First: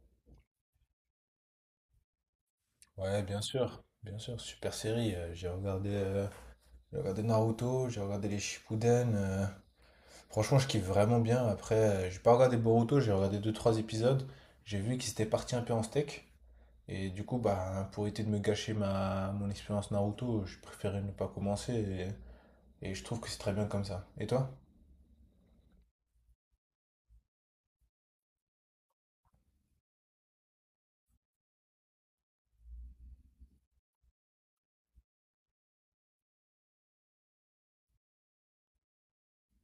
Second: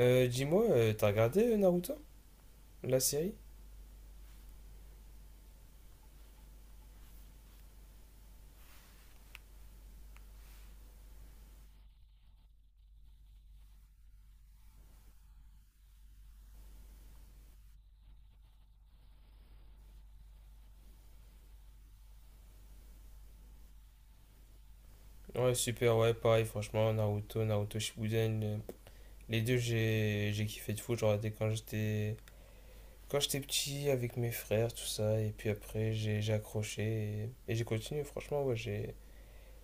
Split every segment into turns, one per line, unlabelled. T'as regardé Naruto, la
Ouais,
série?
bien sûr, super série. J'ai regardé Naruto, j'ai regardé les Shippuden. Franchement, je kiffe vraiment bien. Après, j'ai pas regardé Boruto, j'ai regardé deux trois épisodes. J'ai vu qu'ils étaient partis un peu en steak. Et du coup, bah, pour éviter de me gâcher mon expérience Naruto, je préférais ne pas commencer. Et je trouve que c'est très bien comme ça. Et toi?
Ouais, super, ouais, pareil, franchement, Naruto, Naruto Shippuden, les deux, j'ai kiffé de fou, j'en regardais quand j'étais petit avec mes frères, tout ça, et puis après, j'ai accroché et j'ai continué, franchement, ouais, j'ai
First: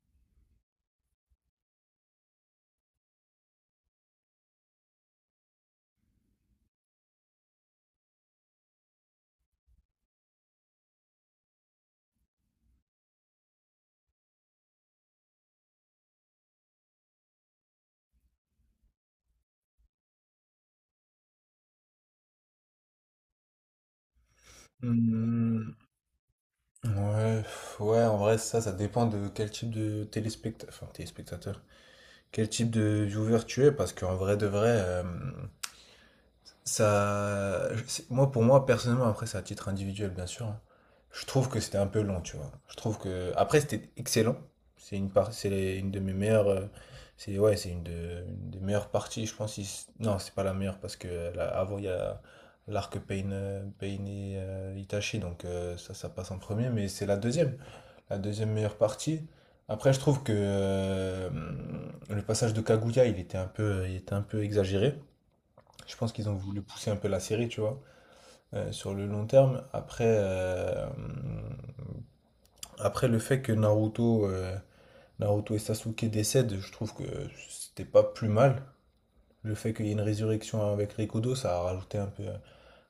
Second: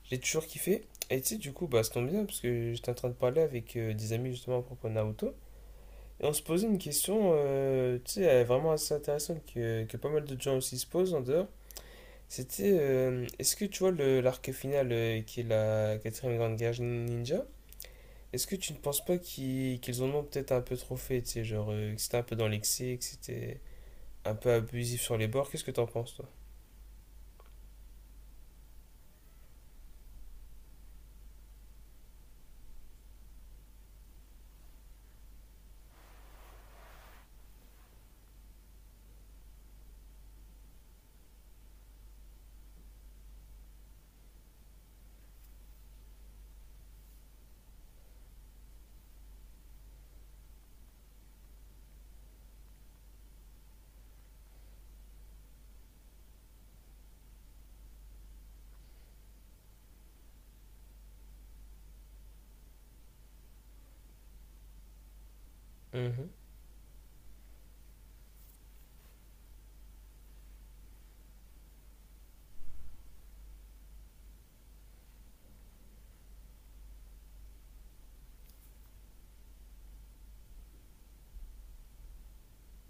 j'ai toujours kiffé. Et tu sais, du coup, bah, ça tombe bien, parce que j'étais en train de parler avec des amis justement à propos de Naruto, et on se posait une question, vraiment assez intéressante que pas mal de gens aussi se posent en dehors. C'était. Est-ce que tu vois l'arc final qui est la quatrième grande guerre ninja? Est-ce que tu ne penses pas qu'ils en ont peut-être un peu trop fait, tu sais, genre que c'était un peu dans l'excès, que c'était un peu abusif sur les bords? Qu'est-ce que
Hmm.
t'en penses, toi?
Ouais, pff, ouais, en vrai, ça dépend de quel type de téléspectateur, enfin, téléspectateur, quel type de viewer tu es, parce qu'en vrai de vrai, moi, pour moi, personnellement, après, c'est à titre individuel, bien sûr, hein. Je trouve que c'était un peu long, tu vois. Je trouve que, après, c'était excellent. C'est une par- c'est les- Une de mes meilleures, c'est ouais, une des meilleures parties, je pense. Non, c'est pas la meilleure parce que là, avant, il y a l'arc Pain, Pain et Itachi, donc ça passe en premier, mais c'est la deuxième meilleure partie. Après, je trouve que le passage de Kaguya, il était un peu exagéré. Je pense qu'ils
Mhm.
ont voulu pousser un peu la série, tu vois, sur le long terme. Après, après le fait que Naruto et Sasuke décèdent, je trouve que c'était pas plus mal. Le fait qu'il y ait une résurrection avec Rikudo, ça a rajouté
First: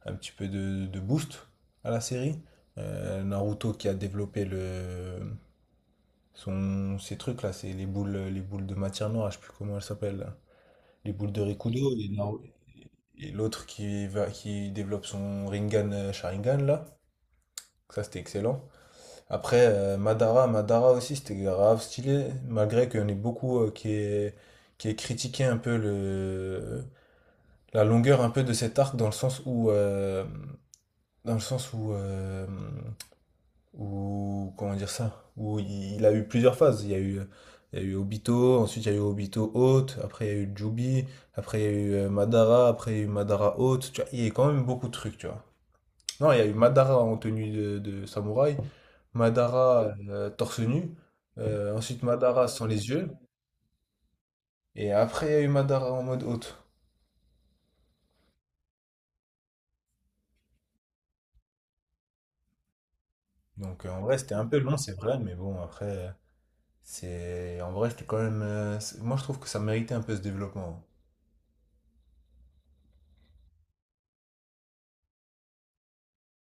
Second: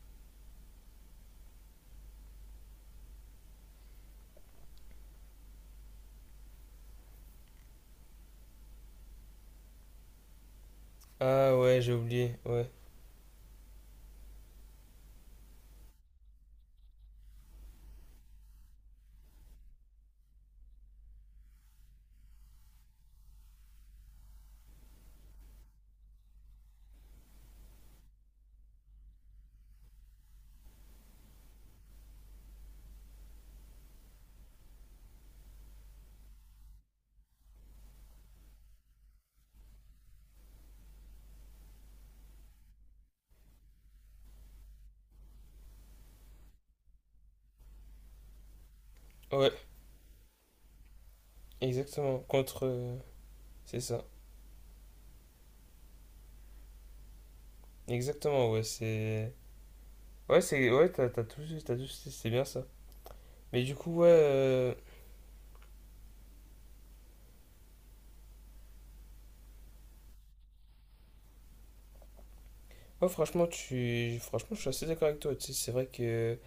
un petit peu de boost à la série. Naruto qui a développé ces trucs-là, c'est les boules de matière noire, je sais plus comment elles s'appellent. Là. Les boules de
Ah ouais, j'ai
Rikudo et
oublié,
non,
ouais.
et l'autre qui développe son Rinnegan Sharingan là. Ça c'était excellent. Après Madara, Madara aussi c'était grave stylé, malgré qu'on ait beaucoup qui est critiqué un peu le la longueur un peu de cet arc dans le sens où dans le sens où ou comment dire ça, où il a eu plusieurs phases. Il y a eu Obito, ensuite il y a eu Obito Haute, après il y a eu Jubi, après il y a eu Madara, après il y a eu Madara Haute, tu vois, il y a quand même beaucoup de trucs, tu vois. Non, il y a eu Madara en tenue de samouraï,
Ouais,
Madara torse nu, ensuite
exactement.
Madara
Contre.
sans les yeux,
C'est ça.
et après il y a eu Madara en mode Haute.
Exactement, ouais, c'est. Ouais, c'est. Ouais, t'as tout, c'est bien ça. Mais
Donc en vrai c'était un peu long, c'est vrai, mais bon après c'est en vrai c'était quand même moi je trouve que ça méritait un peu ce développement.
Ouais, franchement, franchement, je suis assez d'accord avec toi, tu sais, c'est vrai que.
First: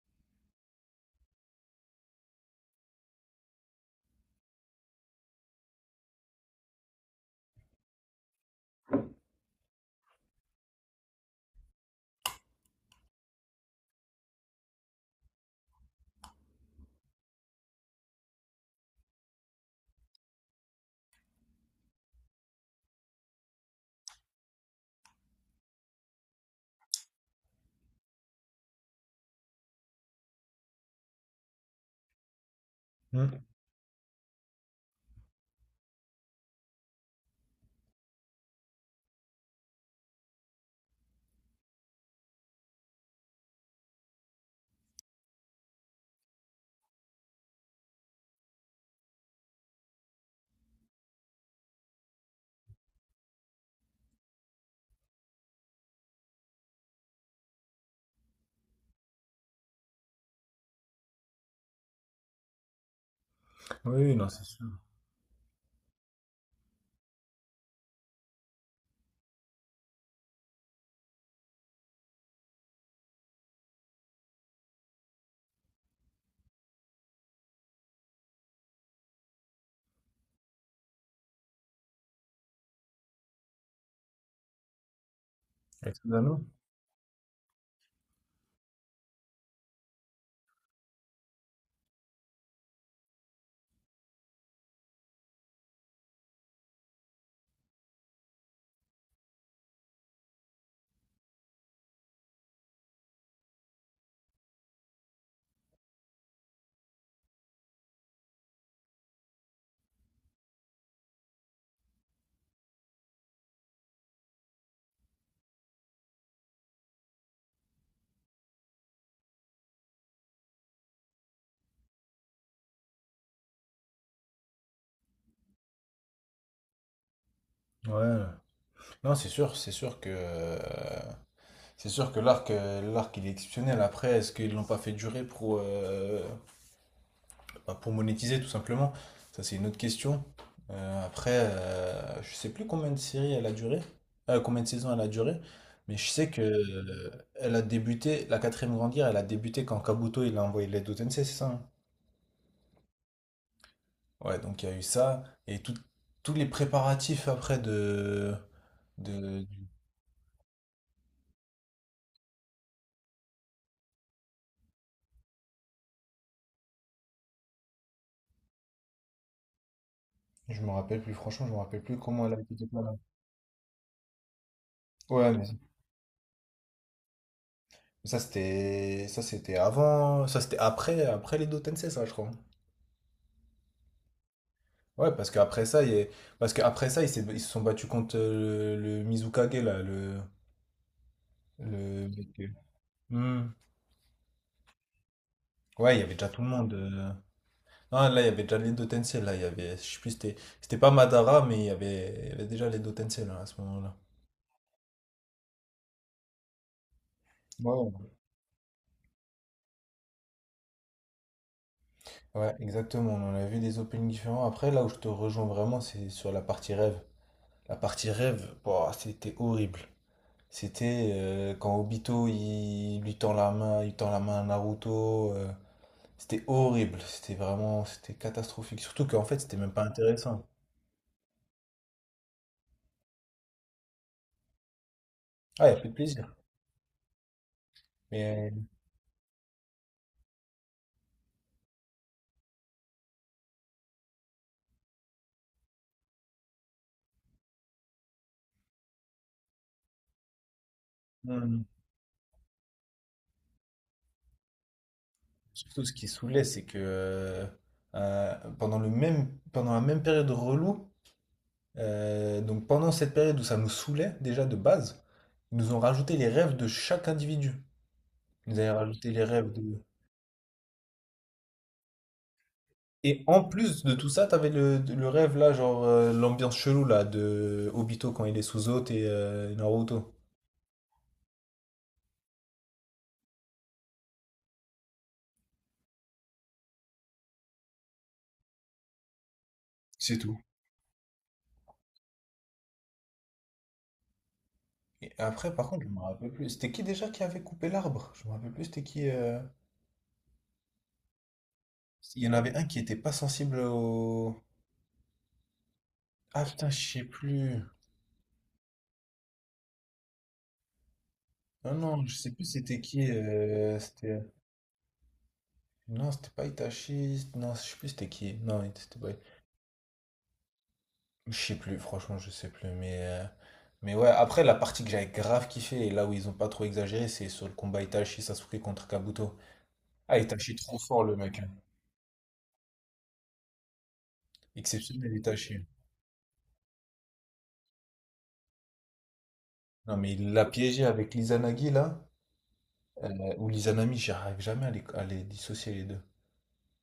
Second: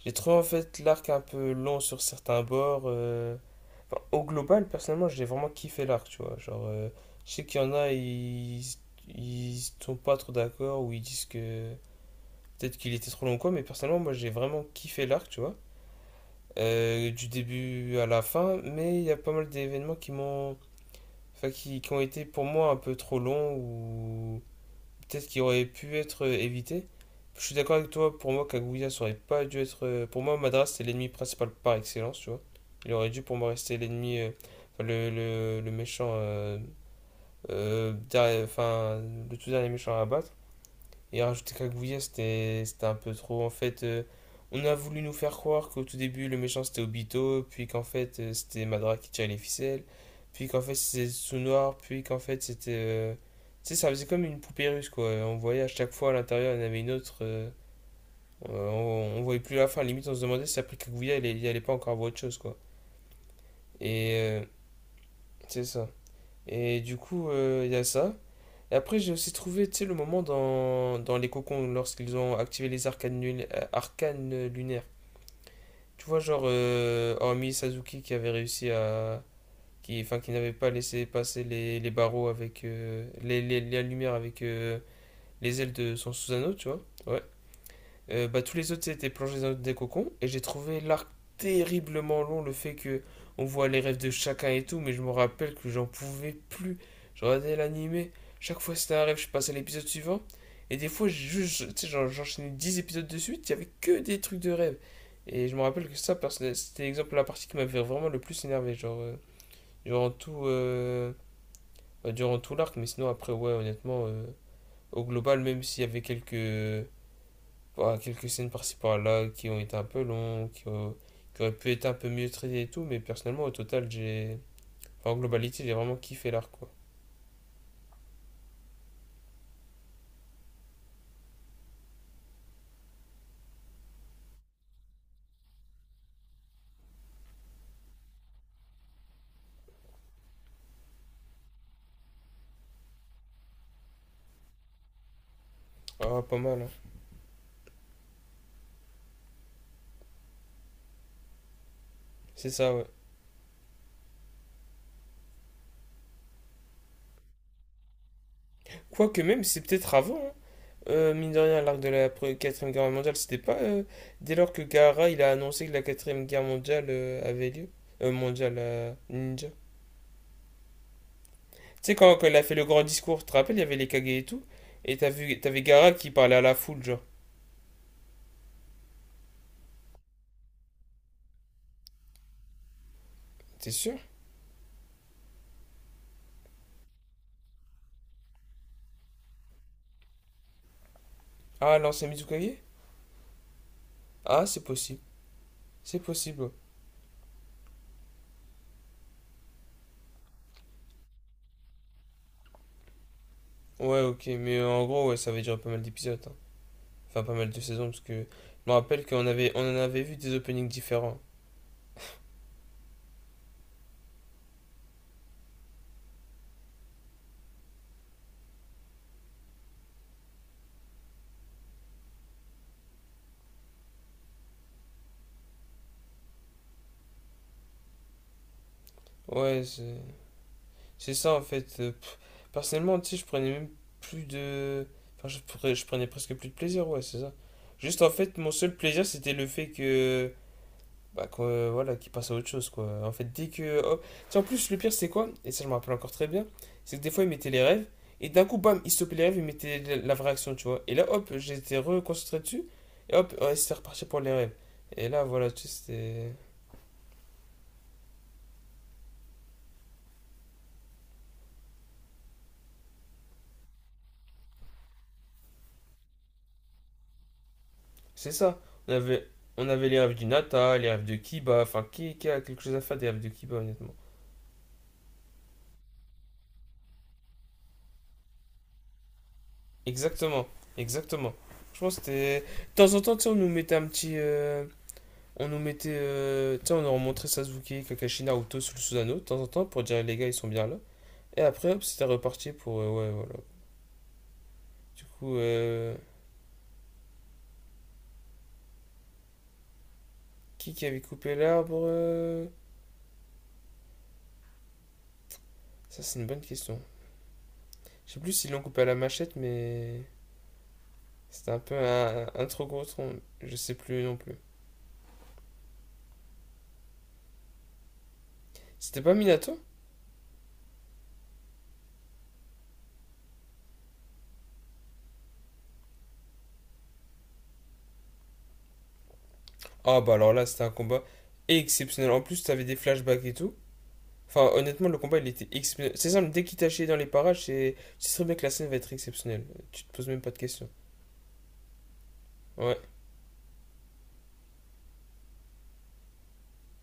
J'ai trouvé en fait l'arc un peu long sur certains bords. Enfin, au global, personnellement, j'ai vraiment kiffé l'arc, tu vois. Je sais qu'il y en a, ils sont pas trop d'accord ou ils disent que peut-être qu'il était trop long ou quoi, mais personnellement, moi j'ai vraiment kiffé l'arc, tu vois. Du début à la fin, mais il y a pas mal d'événements qui m'ont. Enfin, qui ont été pour moi un peu trop longs ou peut-être qui aurait pu être évité. Je suis d'accord avec toi, pour moi, Kaguya, ça aurait pas dû être. Pour moi, Madras, c'était l'ennemi principal par excellence, tu vois. Il aurait dû,
Hmm.
pour moi, rester l'ennemi. Enfin, le méchant. Enfin, le tout dernier méchant à abattre. Et rajouter Kaguya, c'était un peu trop. En fait, on a voulu nous faire croire qu'au tout début, le méchant c'était Obito, puis qu'en fait, c'était Madara qui tirait les ficelles, puis qu'en fait, c'était Tsunnoir, puis qu'en fait, c'était. Tu sais, ça faisait comme une poupée russe, quoi. On voyait à chaque fois à l'intérieur, il y en avait une autre. On voyait plus la fin. Limite, on se demandait si après Kaguya, il allait pas encore voir autre chose, quoi.
Oui, oui, non,
Et.
c'est
euh,
sûr.
c'est ça. Et il y a ça. Et après, j'ai aussi trouvé, tu sais, le moment dans les cocons, lorsqu'ils ont activé les arcanes, arcanes lunaires. Tu vois, hormis Sasuke qui avait réussi à... qui, enfin, qui n'avait pas laissé passer les barreaux avec... la lumière avec les ailes de son
Personnellement?
Susanoo, tu vois. Ouais. Tous les autres c'était plongés dans des cocons et j'ai trouvé l'arc terriblement long, le fait que on voit les rêves de chacun et tout, mais je me rappelle que j'en pouvais plus. Je regardais l'animé, chaque fois c'était un rêve, je passais à l'épisode suivant et des fois juste, tu sais, j'enchaînais 10 épisodes de suite, il y avait que des trucs de rêve. Et je me rappelle que ça, c'était l'exemple, de la partie qui m'avait vraiment le plus énervé, durant bah, durant tout l'arc, mais sinon après ouais honnêtement au global même s'il y avait quelques voilà, quelques scènes par-ci par-là qui ont été un peu longues, qui auraient pu être un peu mieux traitées et tout, mais personnellement, au total, j'ai. Enfin, en globalité, j'ai vraiment kiffé l'arc, quoi.
Ouais. Non, c'est sûr que l'arc il est exceptionnel. Après, est-ce qu'ils l'ont pas fait durer pour bah, pour monétiser tout simplement? Ça, c'est une autre question. Après, je sais plus combien de séries elle a duré, combien de saisons elle a duré, mais je
Ah,
sais
pas
que
mal, hein.
elle a débuté la quatrième grande guerre. Elle a débuté quand Kabuto il a envoyé l'aide au Tensei, c'est ça, hein?
C'est ça, ouais.
Ouais, donc il y a eu ça et tous les préparatifs après
Quoique même,
de,
c'est peut-être avant, hein. Mine de rien, l'arc de la 4ème guerre mondiale, c'était pas dès lors que Gaara, il a annoncé que la quatrième guerre mondiale avait lieu. Ninja.
Je me rappelle plus, franchement, je me
Tu
rappelle
sais,
plus
quand
comment elle
il
a
a fait
été
le grand
déclarée.
discours, tu te rappelles, il y avait les Kage et tout, et t'as
Ouais,
vu,
mais
t'avais Gaara qui parlait à la foule, genre.
ça c'était avant, ça c'était après après les deux Tensei, ça je crois.
T'es sûr?
Ouais, parce qu'après ça, parce qu'après ça, ils se sont battus contre le Mizukage là,
Ah, l'ancien
le mec,
Mizukage?
hmm.
Ah, c'est possible.
Ouais,
C'est
il y avait déjà tout le
possible.
monde, euh. Non, là, il y avait déjà les deux Tensei là, il y avait je sais plus c'était pas Madara mais il y avait déjà les deux Tensei là à ce moment-là.
Ouais, ok, mais en gros, ouais, ça avait duré pas mal d'épisodes, hein. Enfin, pas mal de
Ouais,
saisons, parce
ouais,
que je me rappelle qu'on avait, on en avait vu des openings différents.
Ouais, exactement, on en a vu des openings différents. Après, là où je te rejoins vraiment, c'est sur la partie rêve. La partie rêve, boah, c'était horrible. C'était quand Obito il tend la main à Naruto. C'était horrible, c'était catastrophique. Surtout qu'en fait, c'était
Ouais,
même pas
c'est
intéressant.
c'est ça en fait. Pff. Personnellement, tu sais, je prenais même plus de. Enfin,
Ah, il a
je
plus de
prenais presque
plaisir.
plus de plaisir, ouais, c'est ça. Juste en fait, mon
Mais
seul plaisir, c'était le fait que. Bah, quoi, voilà, qui passe à autre chose, quoi. En fait, dès que. Oh, tu sais, en plus, le pire, c'est quoi? Et ça, je me rappelle encore très bien. C'est que des fois, il mettait les rêves, et d'un coup, bam, il stoppait les rêves, il mettait la vraie action, tu vois. Et là, hop,
euh,
j'étais reconcentré dessus, et hop, ouais, c'était reparti pour les rêves. Et là, voilà, tu sais,
surtout, ce qui
c'était.
saoulait, c'est que euh, pendant pendant la même période relou, donc pendant cette période où ça nous saoulait déjà de base, ils nous ont rajouté les rêves de chaque individu.
C'est
Ils
ça.
nous avaient
On
rajouté les
avait,
rêves
on
de
avait les rêves du Nata, les rêves de Kiba, enfin, qui a quelque chose à faire des rêves
Et
de
en
Kiba,
plus
honnêtement.
de tout ça, t'avais le rêve là, genre l'ambiance chelou là de Obito quand il est sous eau et Naruto.
Exactement, exactement. Je pense que c'était. De temps en temps, tu sais, on nous mettait un petit. On nous mettait. Tu on leur montrait Sasuke, Kakashi, Naruto sous le Susanoo de temps en temps pour dire les
C'est
gars, ils
tout.
sont bien là. Et après, hop, c'était reparti pour. Ouais, voilà. Du
Et
coup,
après, par contre, je
euh,
me rappelle plus. C'était qui déjà qui avait coupé l'arbre? Je me rappelle plus, c'était qui,
qui avait coupé l'arbre
il y en avait un qui était pas sensible au.
Ça, c'est une bonne
Ah putain,
question.
je sais plus.
Je sais plus s'ils l'ont coupé à la machette, mais. C'était un
Non,
peu
non, je sais
un
plus
trop
c'était
gros
qui,
tronc. Je sais plus non
c'était.
plus.
Non, c'était pas Itachi. Non, je sais plus c'était qui. Non, c'était
C'était
pas.
pas Minato.
Je sais plus, franchement, je sais plus. Mais ouais, après, la partie que j'avais grave kiffé, et là où ils ont pas trop exagéré, c'est sur le combat Itachi Sasuke contre Kabuto.
Ah, bah
Ah,
alors là,
Itachi,
c'était un
trop fort,
combat
le mec, hein.
exceptionnel. En plus, t'avais des flashbacks et tout. Enfin, honnêtement, le
Exceptionnel,
combat, il était
Itachi.
exceptionnel. C'est simple, dès qu'il t'a chié dans les parages, c'est... tu sais très bien que la scène va être exceptionnelle. Tu te
Non,
poses
mais
même pas
il
de
l'a
questions.
piégé avec l'Izanagi, là,
Ouais,
ou l'Izanami, j'arrive jamais à à les dissocier, les deux.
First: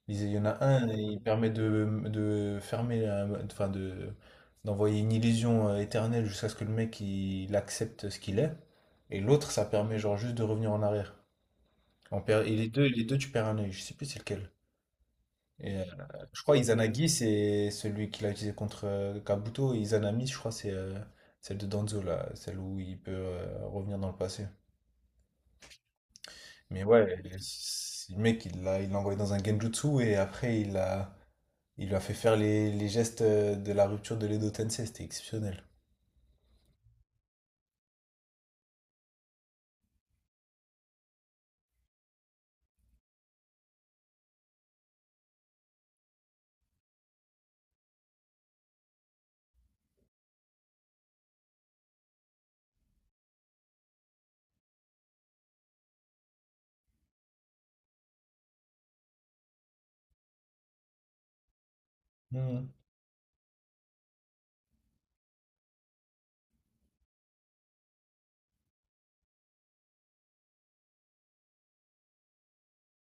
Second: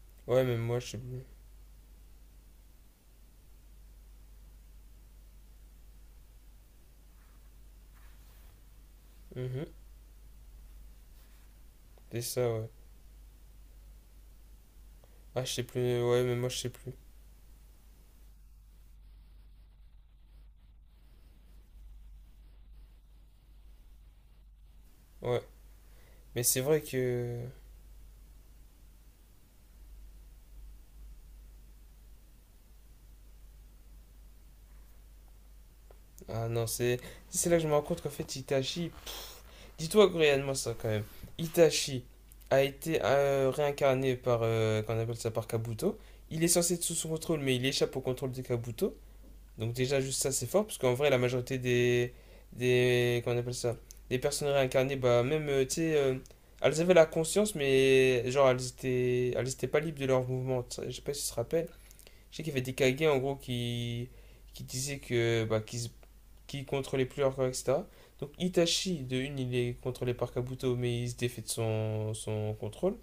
Il y
ouais,
en
même
a
moi,
un,
je sais
il
plus.
permet de fermer, d'envoyer une illusion éternelle jusqu'à ce que le mec, il accepte ce qu'il est. Et l'autre,
Mhm.
ça permet, genre, juste de revenir en arrière.
C'est
On perd,
ça, ouais.
les deux, tu perds un œil. Je sais plus c'est lequel.
Ah, je sais
Et,
plus, ouais, même
je
moi,
crois
je sais plus.
Izanagi, c'est celui qu'il a utilisé contre Kabuto. Et Izanami, je crois, c'est celle de Danzo, là, celle où il peut revenir dans le passé.
Ouais. Mais c'est vrai
Mais ouais,
que...
le mec, il l'a envoyé dans un genjutsu et après, il lui a fait faire les gestes de la rupture de l'Edo Tensei. C'était exceptionnel.
Ah non, c'est... C'est là que je me rends compte qu'en fait, Itachi... Dis-toi réellement ça, quand même. Itachi a été réincarné par... qu'on appelle ça, par Kabuto. Il est censé être sous son contrôle, mais il échappe au contrôle de Kabuto. Donc déjà juste ça c'est fort parce qu'en vrai la majorité des comment on appelle ça des personnes réincarnées bah même tu sais elles avaient la conscience mais genre elles étaient pas libres de leurs mouvements. Tu sais, je sais pas si tu te rappelles. Je sais qu'il y avait
Mhm.
des Kage en gros qui disaient que bah qu'ils contrôlaient plus leur corps et etc. Donc Itachi de une il est contrôlé par Kabuto mais il se défait de son contrôle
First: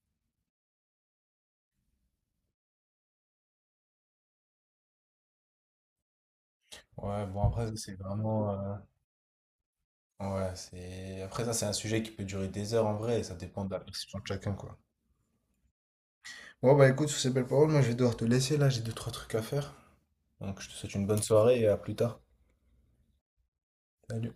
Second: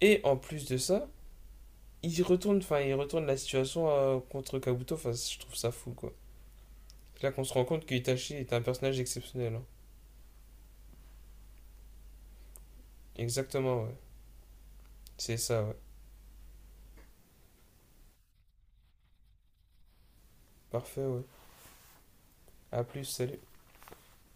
et en plus de ça il retourne enfin il retourne la situation contre Kabuto enfin je trouve ça fou quoi. C'est
Ouais,
là qu'on
bon,
se rend
après, ça,
compte
c'est
qu'Itachi
vraiment,
est un personnage exceptionnel, hein.
ouais, c'est. Après, ça, c'est un sujet qui peut durer des heures en vrai, et ça dépend de la
Exactement, ouais.
perception de chacun, quoi.
C'est ça, ouais.
Ouais, bah écoute, sur ces belles paroles, moi je vais devoir te laisser là, j'ai deux, trois trucs à faire. Donc je te souhaite
Parfait,
une bonne
ouais.
soirée et à plus tard.
A plus, salut.
Salut.